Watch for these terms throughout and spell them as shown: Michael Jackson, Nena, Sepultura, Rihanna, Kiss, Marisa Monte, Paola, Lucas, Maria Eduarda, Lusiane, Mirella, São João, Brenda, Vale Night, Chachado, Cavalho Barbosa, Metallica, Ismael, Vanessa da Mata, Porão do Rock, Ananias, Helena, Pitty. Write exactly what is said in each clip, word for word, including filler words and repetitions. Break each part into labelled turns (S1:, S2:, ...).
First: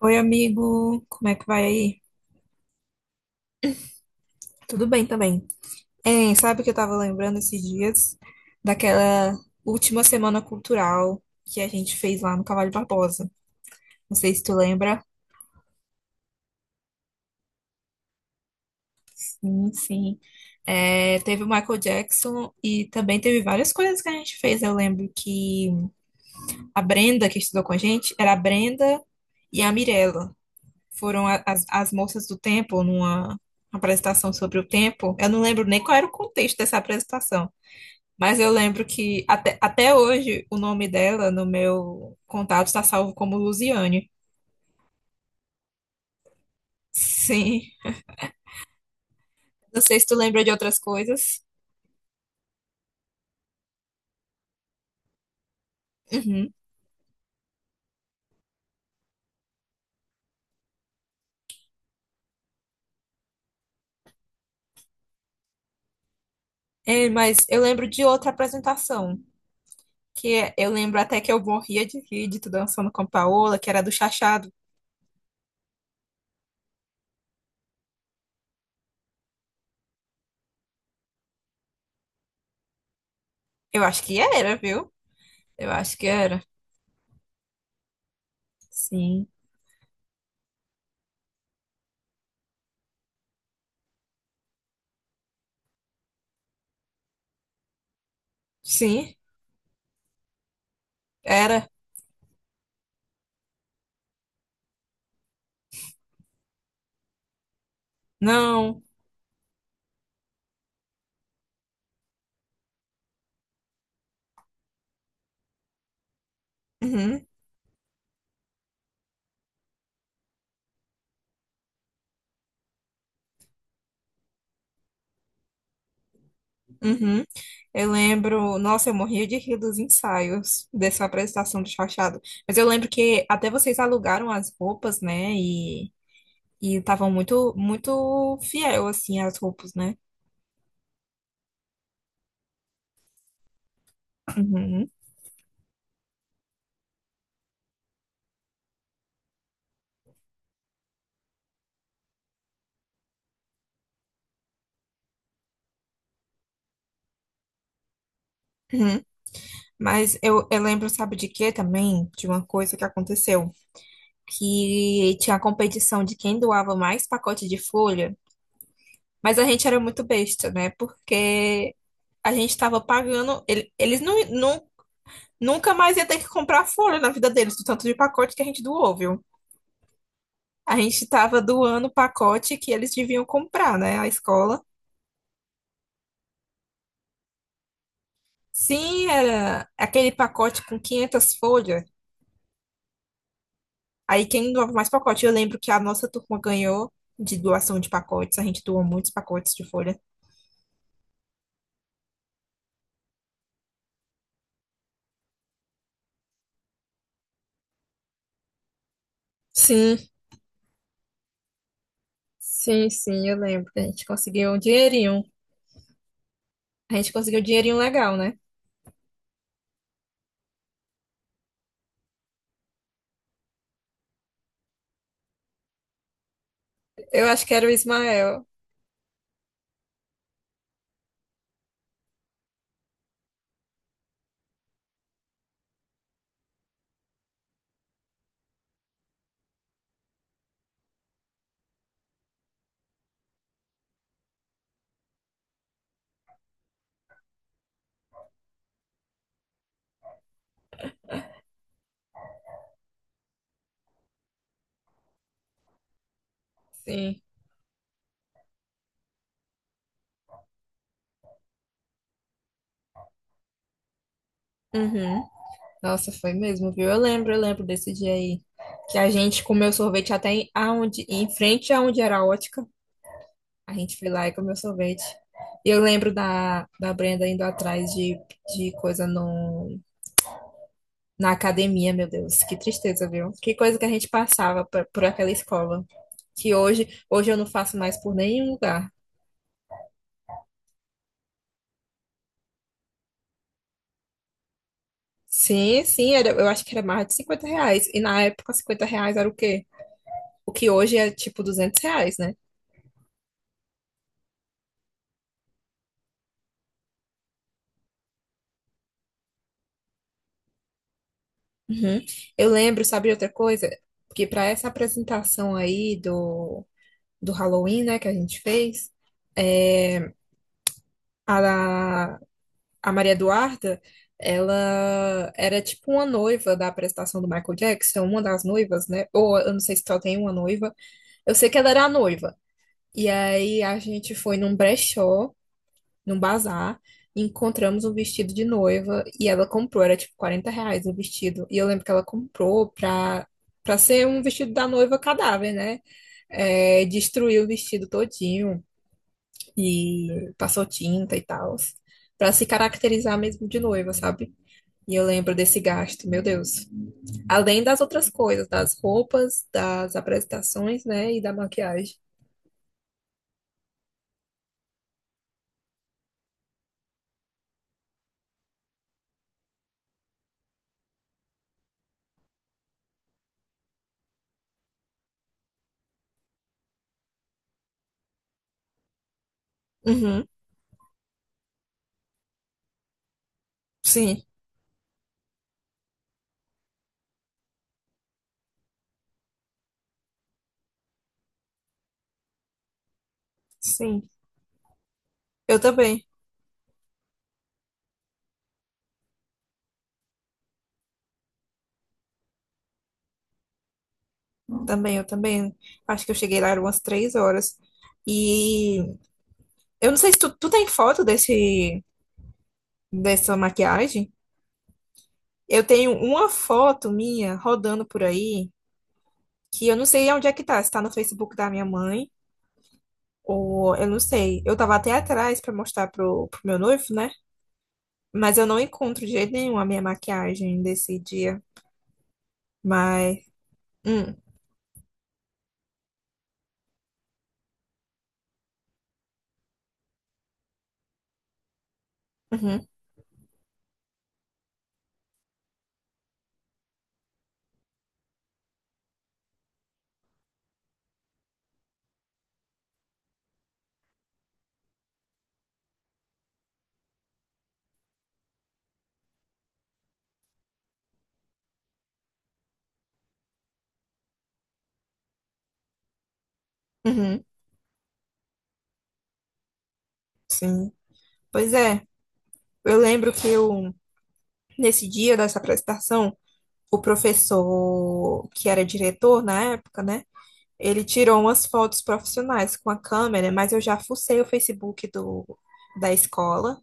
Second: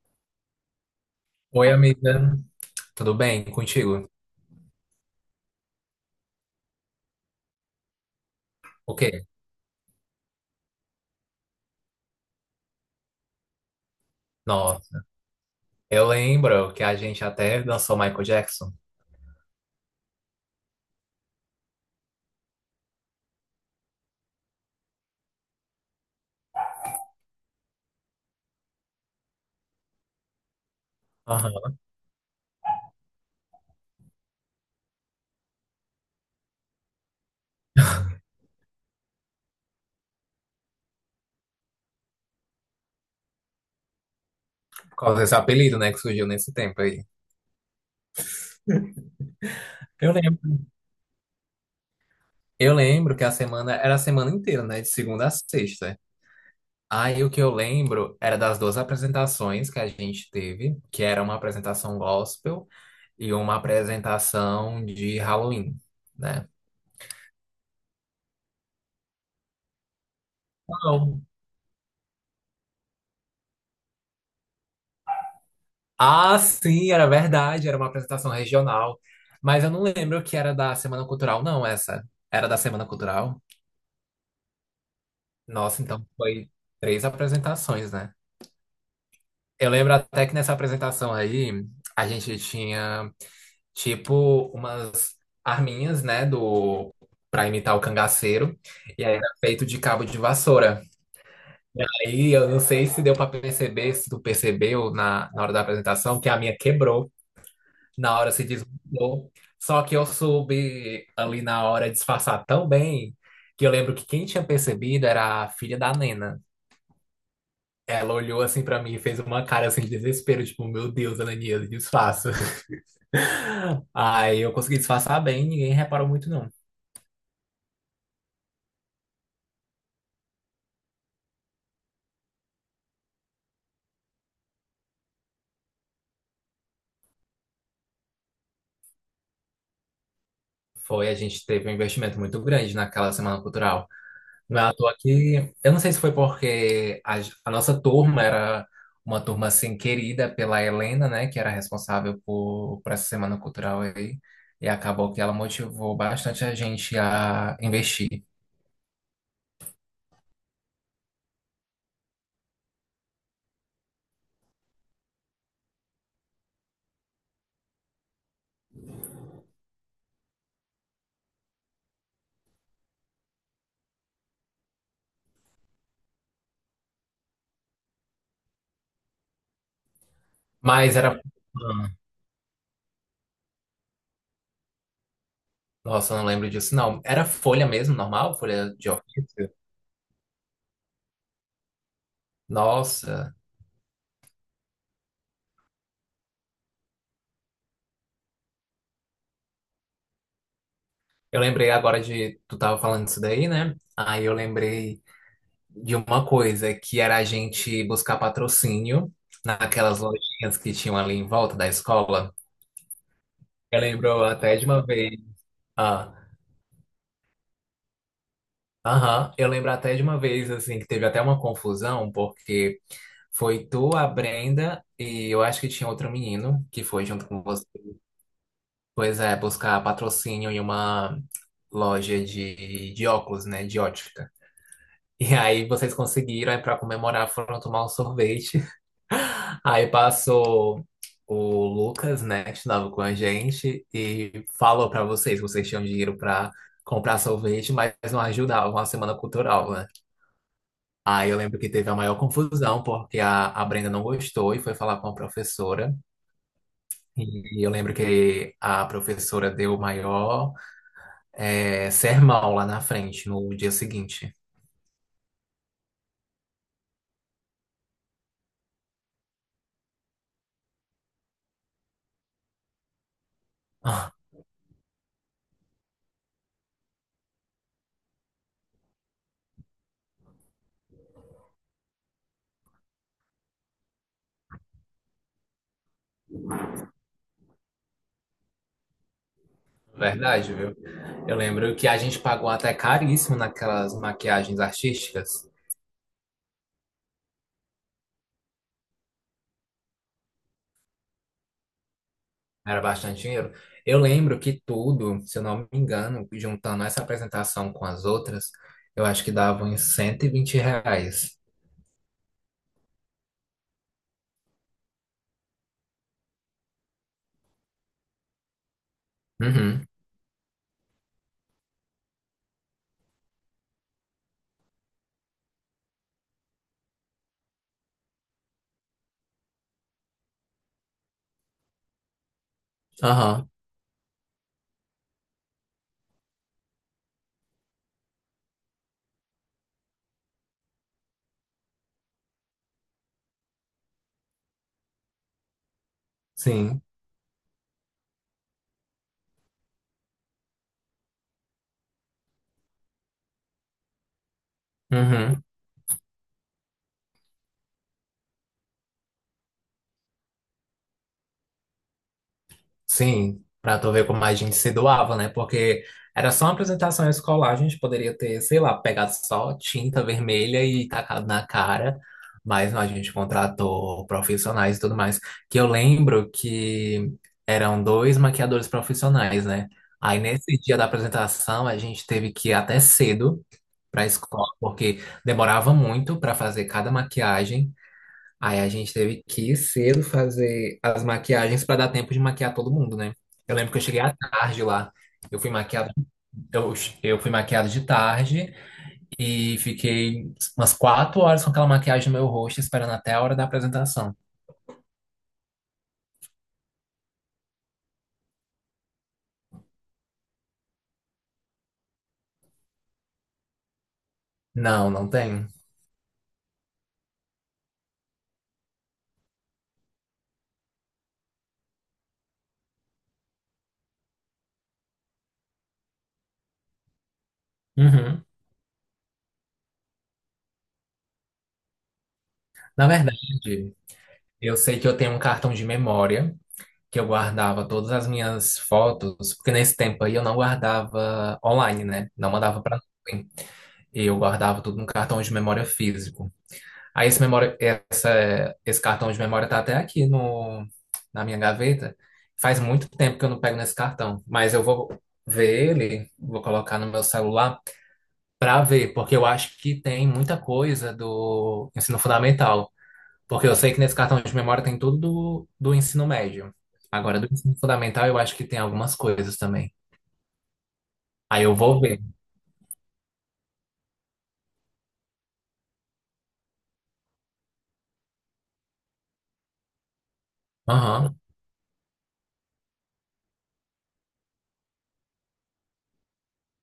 S1: Oi, amigo, como é que vai
S2: Oi,
S1: aí?
S2: amiga. Tudo bem contigo?
S1: Tudo bem também. Hein, sabe que eu tava lembrando esses dias
S2: O quê?
S1: daquela última semana cultural que a gente fez lá no Cavalho Barbosa. Não sei se tu lembra.
S2: Nossa, eu lembro que a gente até dançou Michael Jackson.
S1: Sim, sim. É, teve o Michael Jackson e também teve várias coisas que a gente fez. Eu lembro que a Brenda, que estudou com a gente, era a Brenda e a Mirella. Foram a- as,
S2: Aham.
S1: as moças do tempo numa apresentação sobre o tempo. Eu não lembro nem qual era o contexto dessa apresentação. Mas eu lembro que até, até hoje o nome dela no meu contato está salvo como Lusiane.
S2: Por causa desse apelido, né, que surgiu nesse tempo aí.
S1: Sim. Não sei se
S2: Eu
S1: tu
S2: lembro.
S1: lembra de outras coisas.
S2: Eu lembro que a semana era a semana inteira, né, de segunda a sexta.
S1: Uhum.
S2: Aí o que eu lembro era das duas apresentações que a gente teve, que era uma apresentação gospel e uma apresentação de Halloween, né?
S1: É, mas eu lembro de outra apresentação, que é- eu lembro até
S2: Qual?
S1: que eu morria de rir de tu dançando com a Paola, que era do Chachado.
S2: Ah, sim, era verdade, era uma apresentação regional. Mas eu não lembro que era da Semana Cultural, não, essa. Era da Semana Cultural?
S1: Eu acho que era, viu? Eu
S2: Nossa,
S1: acho
S2: então
S1: que era.
S2: foi três apresentações, né?
S1: Sim.
S2: Eu lembro até que nessa apresentação aí, a gente tinha, tipo, umas arminhas, né, do pra imitar o cangaceiro. E
S1: Sim,
S2: aí era feito de cabo de vassoura.
S1: era.
S2: E aí, eu não sei se deu pra perceber, se tu percebeu na, na hora da apresentação, que a minha quebrou. Na hora se
S1: Não.
S2: desmontou. Só que eu soube ali na hora disfarçar tão bem que eu lembro que quem tinha percebido era a filha da Nena.
S1: Uhum.
S2: Ela olhou assim pra mim e fez uma cara assim de desespero, tipo, meu Deus, Ananias, disfarça. Aí eu consegui disfarçar bem, ninguém reparou muito não.
S1: Uhum. Eu lembro, nossa, eu morria de rir dos ensaios dessa apresentação de Chachado. Mas eu lembro que até vocês alugaram as roupas, né? E e estavam muito muito fiel assim às roupas, né?
S2: Foi, a gente teve um investimento muito grande naquela semana cultural. Ah, tô
S1: Uhum.
S2: aqui. Eu não sei se foi porque a, a, nossa turma era uma turma assim querida pela Helena, né, que era responsável por, por essa semana cultural aí, e acabou que ela motivou bastante a gente a investir.
S1: Uhum. Mas eu, eu lembro, sabe de quê também? De uma coisa que aconteceu, que tinha a competição de quem doava mais pacote de folha, mas a gente era muito besta, né? Porque a gente estava pagando, ele- eles não, não nunca mais ia ter que comprar folha na vida deles, do tanto de pacote que a gente doou, viu? A
S2: Mas
S1: gente
S2: era.
S1: estava doando o
S2: Ah,
S1: pacote que eles deviam comprar, né? A escola.
S2: nossa, eu não lembro disso, não. Era folha mesmo, normal, folha de
S1: Sim,
S2: ofício.
S1: era aquele pacote com quinhentas folhas.
S2: Nossa,
S1: Aí quem doava mais pacote? Eu lembro que a nossa turma ganhou de doação de pacotes. A gente doou muitos pacotes de folha.
S2: eu lembrei agora de. Tu tava falando disso daí, né? Aí eu lembrei de uma coisa que era a gente buscar patrocínio
S1: Sim,
S2: naquelas lojinhas que tinham ali em volta da escola.
S1: sim, sim, eu lembro
S2: Eu
S1: que a gente
S2: lembro
S1: conseguiu
S2: até
S1: um
S2: de uma vez.
S1: dinheirinho.
S2: Ah,
S1: A gente conseguiu um dinheirinho legal, né?
S2: aham, eu lembro até de uma vez assim que teve até uma confusão, porque foi tu, a Brenda e eu acho que tinha outro menino que foi junto
S1: Eu
S2: com
S1: acho que
S2: você.
S1: era o Ismael.
S2: Pois é, buscar patrocínio em uma loja de, de óculos, né, de ótica. E aí vocês conseguiram, aí para comemorar foram tomar um sorvete. Aí passou o Lucas, né, que estudava com a gente, e falou pra vocês que vocês tinham dinheiro pra comprar sorvete, mas não ajudavam a semana cultural, né? Aí eu lembro que teve a maior confusão, porque a, a Brenda não gostou e foi falar com a professora.
S1: Sim.
S2: E eu lembro que a professora deu o maior eh, sermão lá na frente, no dia seguinte.
S1: Uhum. Nossa, foi mesmo, viu? Eu lembro, eu lembro desse dia aí. Que a gente comeu sorvete até em, aonde, em frente aonde era a ótica. A gente foi lá e comeu sorvete. E eu lembro da, da Brenda indo atrás de, de coisa no, na academia, meu Deus. Que tristeza, viu? Que coisa que a gente passava por, por aquela escola. Que hoje, hoje eu não faço mais por nenhum lugar.
S2: Verdade, viu? Eu lembro que a gente pagou até caríssimo naquelas maquiagens artísticas.
S1: Sim, sim, era, eu acho que era mais de cinquenta reais. E na época, cinquenta reais era o quê? O que hoje é tipo duzentos reais, né?
S2: Era bastante dinheiro. Eu lembro que tudo, se eu não me engano, juntando essa apresentação com as outras, eu acho que dava uns cento e vinte reais.
S1: Uhum. Eu lembro, sabe, de outra coisa? Porque para essa apresentação aí do, do Halloween, né, que a gente fez,
S2: Uhum.
S1: é, a, a Maria Eduarda, ela era tipo uma noiva da apresentação do Michael Jackson, uma das noivas, né? Ou eu não sei se só tem uma noiva. Eu sei que ela era a noiva. E
S2: Aham.
S1: aí a gente foi num brechó num bazar, e encontramos um vestido de noiva e ela comprou, era tipo quarenta reais o vestido. E eu lembro que ela comprou pra, pra ser um vestido da noiva cadáver, né?
S2: Sim.
S1: É, destruiu o vestido todinho e passou tinta e tal, pra se caracterizar mesmo de noiva, sabe? E eu lembro
S2: Uhum.
S1: desse gasto, meu Deus. Além das outras coisas, das roupas, das apresentações, né, e da maquiagem.
S2: Sim, pra tu ver como a gente se doava, né? Porque era só uma apresentação escolar, a gente poderia ter, sei lá, pegado só tinta vermelha e tacado na cara, mas não, a gente contratou profissionais e tudo mais. Que eu lembro que eram dois maquiadores profissionais, né? Aí
S1: Uhum,
S2: nesse dia da apresentação a gente teve que ir até cedo pra
S1: sim,
S2: escola, porque demorava muito pra fazer cada maquiagem. Aí a gente teve que ir cedo fazer as maquiagens para dar tempo de maquiar todo mundo, né? Eu lembro que eu cheguei
S1: sim.
S2: à tarde lá. Eu fui
S1: Eu
S2: maquiado,
S1: também.
S2: eu, eu fui maquiado de tarde e fiquei umas quatro horas com aquela maquiagem no meu rosto, esperando até a hora da apresentação.
S1: Também, eu também. Acho que eu cheguei lá eram umas três horas. E eu não sei se tu, tu tem foto desse, dessa maquiagem.
S2: Não, não tenho.
S1: Eu tenho uma foto minha rodando por aí, que eu não sei onde é que tá. Se tá no Facebook da minha mãe, ou eu não sei. Eu tava até atrás pra mostrar pro, pro meu noivo, né?
S2: Uhum.
S1: Mas eu não encontro de jeito nenhum a minha maquiagem desse dia.
S2: Na verdade,
S1: Mas. Hum,
S2: eu sei que eu tenho um cartão de memória que eu guardava todas as minhas fotos, porque nesse tempo aí eu não guardava online, né? Não mandava
S1: uhum,
S2: para nuvem. Eu guardava tudo num cartão de memória físico. Aí esse memória, essa, esse cartão de memória tá até aqui no, na minha gaveta. Faz muito tempo que eu não pego nesse cartão, mas eu vou ver ele, vou colocar no meu celular para ver, porque eu acho que tem muita coisa do ensino fundamental, porque eu sei que nesse cartão de memória tem tudo do, do ensino médio. Agora,
S1: uhum,
S2: do ensino fundamental, eu acho que tem algumas coisas também.
S1: sim.
S2: Aí
S1: Pois
S2: eu vou
S1: é,
S2: ver.
S1: eu lembro que eu, nesse dia dessa apresentação. O professor que era diretor na época, né? Ele
S2: Aham,
S1: tirou umas fotos profissionais com a câmera, mas eu já fucei o Facebook do, da escola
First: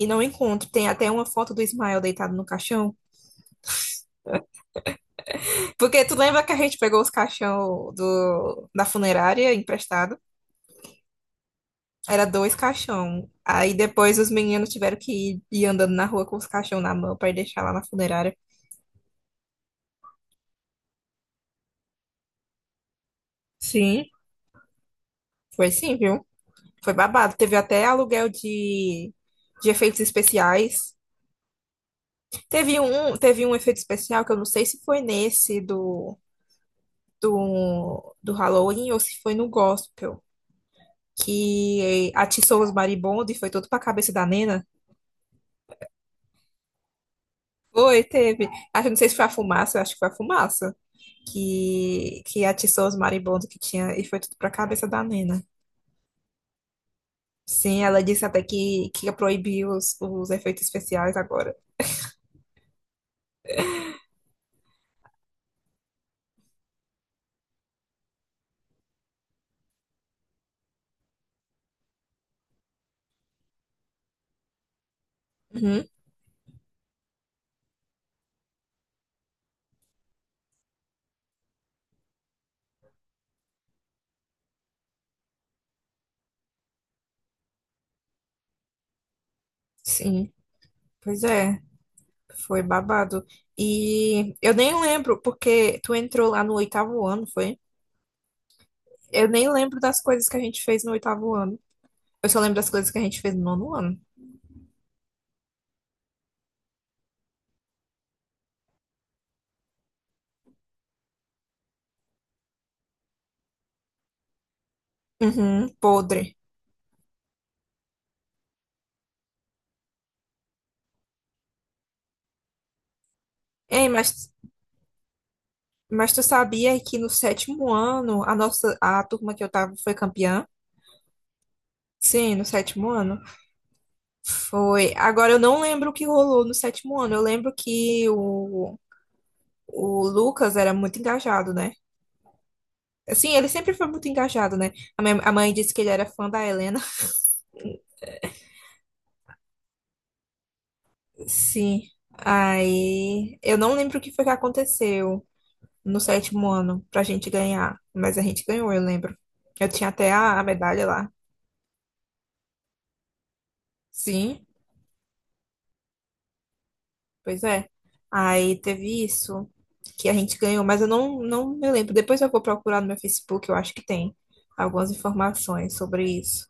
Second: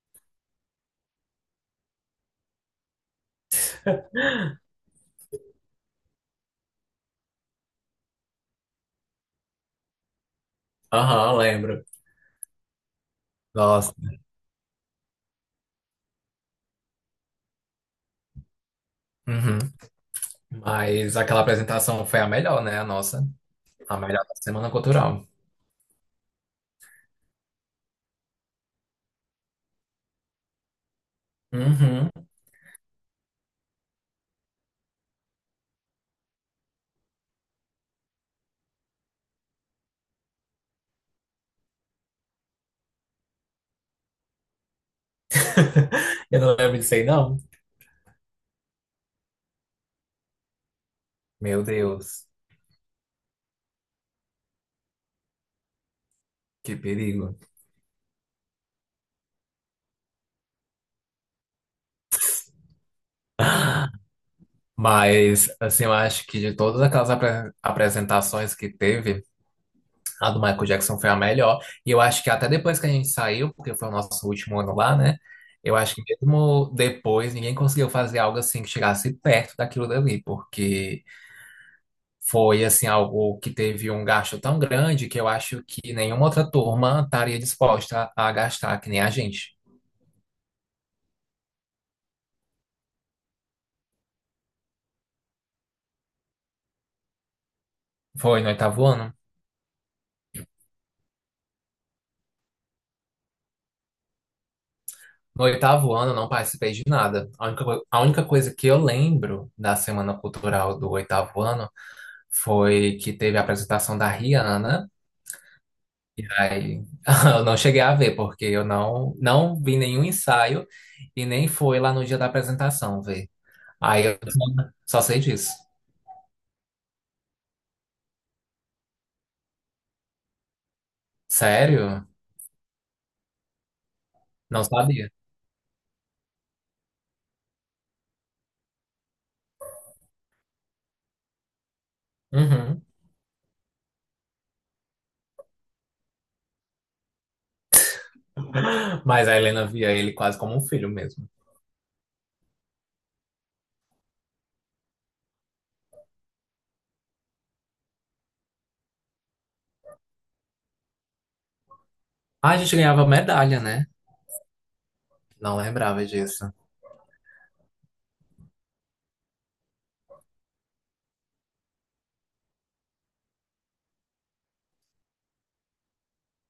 S1: e não encontro. Tem até uma foto do Ismael deitado no caixão. Porque tu lembra que a gente pegou os caixão do, da funerária emprestado?
S2: aham, lembro.
S1: Era dois caixão. Aí
S2: Nossa.
S1: depois os meninos tiveram que ir, ir andando na rua com os caixão na mão para deixar lá na funerária.
S2: Uhum. Mas aquela apresentação foi a melhor, né? A nossa. A
S1: Sim,
S2: melhor da Semana Cultural.
S1: foi sim, viu? Foi babado. Teve até aluguel de, de efeitos especiais.
S2: Uhum.
S1: Teve um, teve um efeito especial que eu não sei se foi nesse do, do, do Halloween ou se foi no Gospel, que atiçou os marimbondos e foi todo pra cabeça da Nena.
S2: Eu não lembro disso aí, não.
S1: Foi, teve. Acho, não sei se foi a fumaça, eu acho que foi a fumaça
S2: Meu
S1: que,
S2: Deus,
S1: que atiçou os marimbondos que tinha e foi tudo pra cabeça da Nena.
S2: que perigo.
S1: Sim, ela disse até que, que ia proibir os, os efeitos especiais agora.
S2: Mas, assim, eu acho que de todas aquelas apre- apresentações que teve, a do Michael Jackson foi a melhor. E eu acho que até depois que a gente saiu, porque foi o nosso último ano lá, né? Eu
S1: Uhum,
S2: acho que mesmo depois, ninguém conseguiu fazer algo assim que chegasse perto daquilo dali, porque. Foi assim algo que teve um gasto tão grande que eu acho que nenhuma outra turma estaria disposta a gastar que nem a gente.
S1: sim, pois é. Foi babado. E eu nem lembro, porque tu entrou lá no oitavo ano, foi?
S2: Foi no oitavo ano.
S1: Eu nem lembro das coisas que a gente fez no oitavo ano. Eu só lembro das coisas que a gente fez no nono ano.
S2: No oitavo ano eu não participei de nada. A única, co- a única coisa que eu lembro da Semana Cultural do oitavo ano foi que teve a apresentação da Rihanna, né?
S1: Uhum,
S2: E
S1: podre.
S2: aí eu não cheguei a ver, porque eu não, não vi nenhum ensaio e nem fui lá no dia da apresentação ver.
S1: Ei,
S2: Aí
S1: mas,
S2: eu só só sei disso.
S1: mas tu sabia que no sétimo ano, a nossa, a turma que eu tava foi campeã?
S2: Sério?
S1: Sim, no sétimo ano.
S2: Não
S1: Foi.
S2: sabia.
S1: Agora eu não lembro o que rolou no sétimo ano. Eu lembro que o, o Lucas era muito engajado, né?
S2: Uhum.
S1: Sim, ele sempre foi muito engajado, né? A minha- a mãe disse que ele era fã da Helena.
S2: Mas a Helena via ele quase como um filho mesmo.
S1: Sim. Aí, eu não lembro o que foi que aconteceu no sétimo ano pra gente ganhar, mas a gente ganhou, eu lembro. Eu tinha até a, a medalha lá.
S2: Ah, a gente ganhava medalha, né?
S1: Sim,
S2: Não lembrava disso.
S1: pois é. Aí teve isso que a gente ganhou, mas eu não, não me lembro. Depois eu vou procurar no meu Facebook, eu acho que tem algumas informações sobre isso.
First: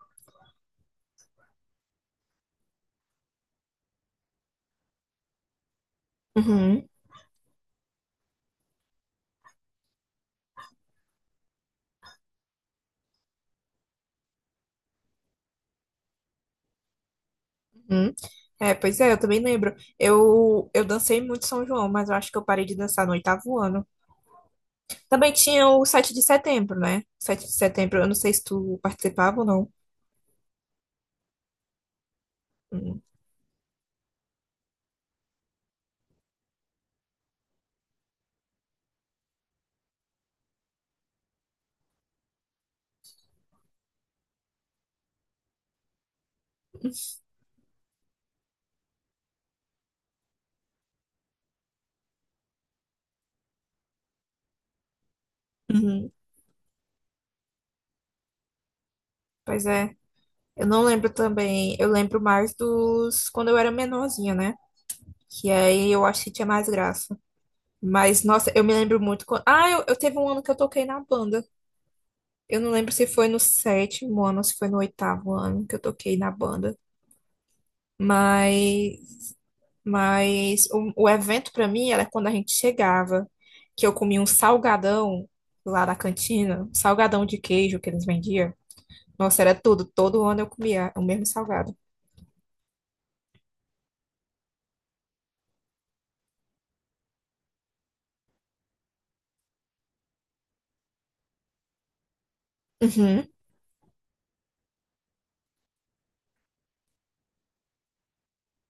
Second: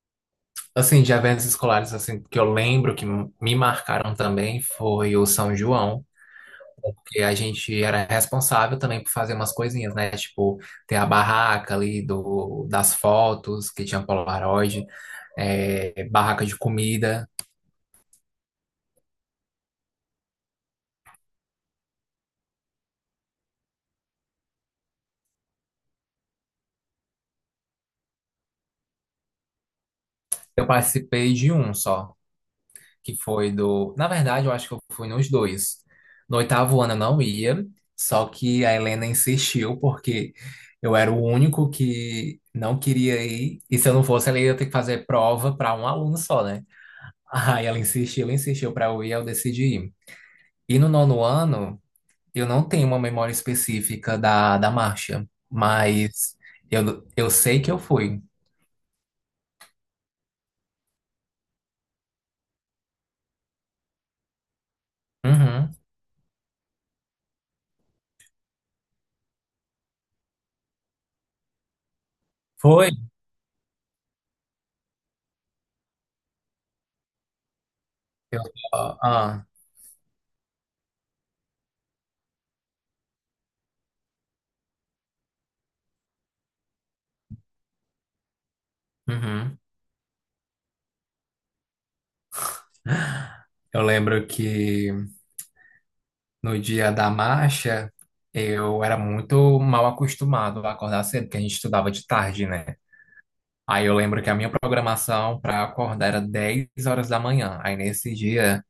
S2: Assim, de eventos escolares, assim, que eu lembro que me marcaram também foi o São João,
S1: Uhum.
S2: porque a gente era responsável também por fazer umas coisinhas, né? Tipo, ter a barraca ali do, das fotos, que tinha Polaroid, é, barraca de comida.
S1: Hum. É, pois é, eu também lembro. Eu, eu dancei muito São João, mas eu acho que eu parei de dançar no oitavo ano. Também tinha o sete de setembro, né? sete de setembro, eu não sei se tu participava ou não.
S2: Eu participei de um só,
S1: Hum.
S2: que foi do. Na verdade, eu acho que eu fui nos dois. No oitavo ano eu não ia, só que a Helena insistiu, porque eu era o único que não queria ir, e se eu não fosse, ela ia ter que fazer prova para um aluno só, né? Aí ela insistiu, insistiu para eu ir, eu decidi ir. E no nono ano, eu não tenho uma memória específica da, da marcha,
S1: Uhum.
S2: mas eu, eu sei que eu fui.
S1: Pois é, eu não lembro também. Eu lembro mais dos quando eu era menorzinha, né? Que
S2: Uhum.
S1: aí eu acho que tinha mais graça. Mas, nossa, eu me lembro muito. Quando. Ah, eu, eu teve um ano que eu toquei na banda. Eu não
S2: Foi.
S1: lembro se foi no sétimo ano ou se foi no oitavo ano que eu toquei na banda,
S2: Eu,
S1: mas,
S2: ah,
S1: mas o, o evento pra mim era quando a gente chegava, que eu comia um salgadão lá na cantina, um salgadão de queijo que eles vendiam. Nossa, era
S2: uhum.
S1: tudo, todo ano eu comia o mesmo salgado.
S2: Eu lembro que. No dia da marcha, eu era muito mal acostumado a acordar cedo, porque a gente estudava de tarde, né?
S1: Uhum,
S2: Aí eu lembro que a minha programação para acordar era dez horas da manhã. Aí nesse dia,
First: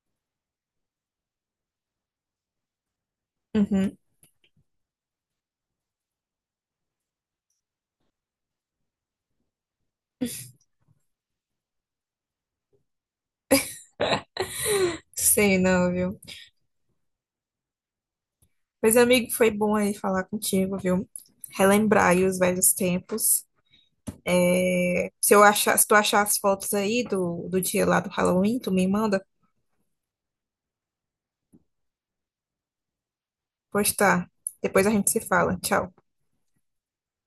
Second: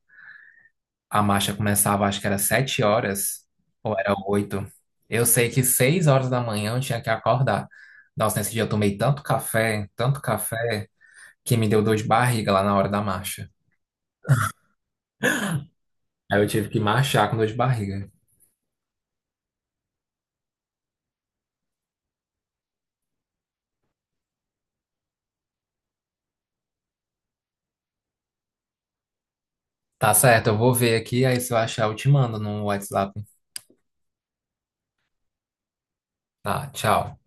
S2: a marcha começava, acho que era sete horas,
S1: uhum.
S2: ou era oito. Eu sei que seis horas da manhã eu tinha que acordar. Nossa, nesse dia eu tomei tanto café, tanto café, que me deu dor de barriga lá na hora da marcha.
S1: Sei não, viu?
S2: Aí eu tive que marchar com dor de barriga.
S1: Mas, amigo, foi bom aí falar contigo, viu? Relembrar aí os velhos tempos. É, se eu achar, se tu achar as fotos aí do, do dia lá do Halloween, tu me manda.
S2: Tá certo, eu vou ver aqui, aí se eu achar eu te mando no WhatsApp.
S1: Pois tá. Depois a gente se fala. Tchau.
S2: Tá, tchau.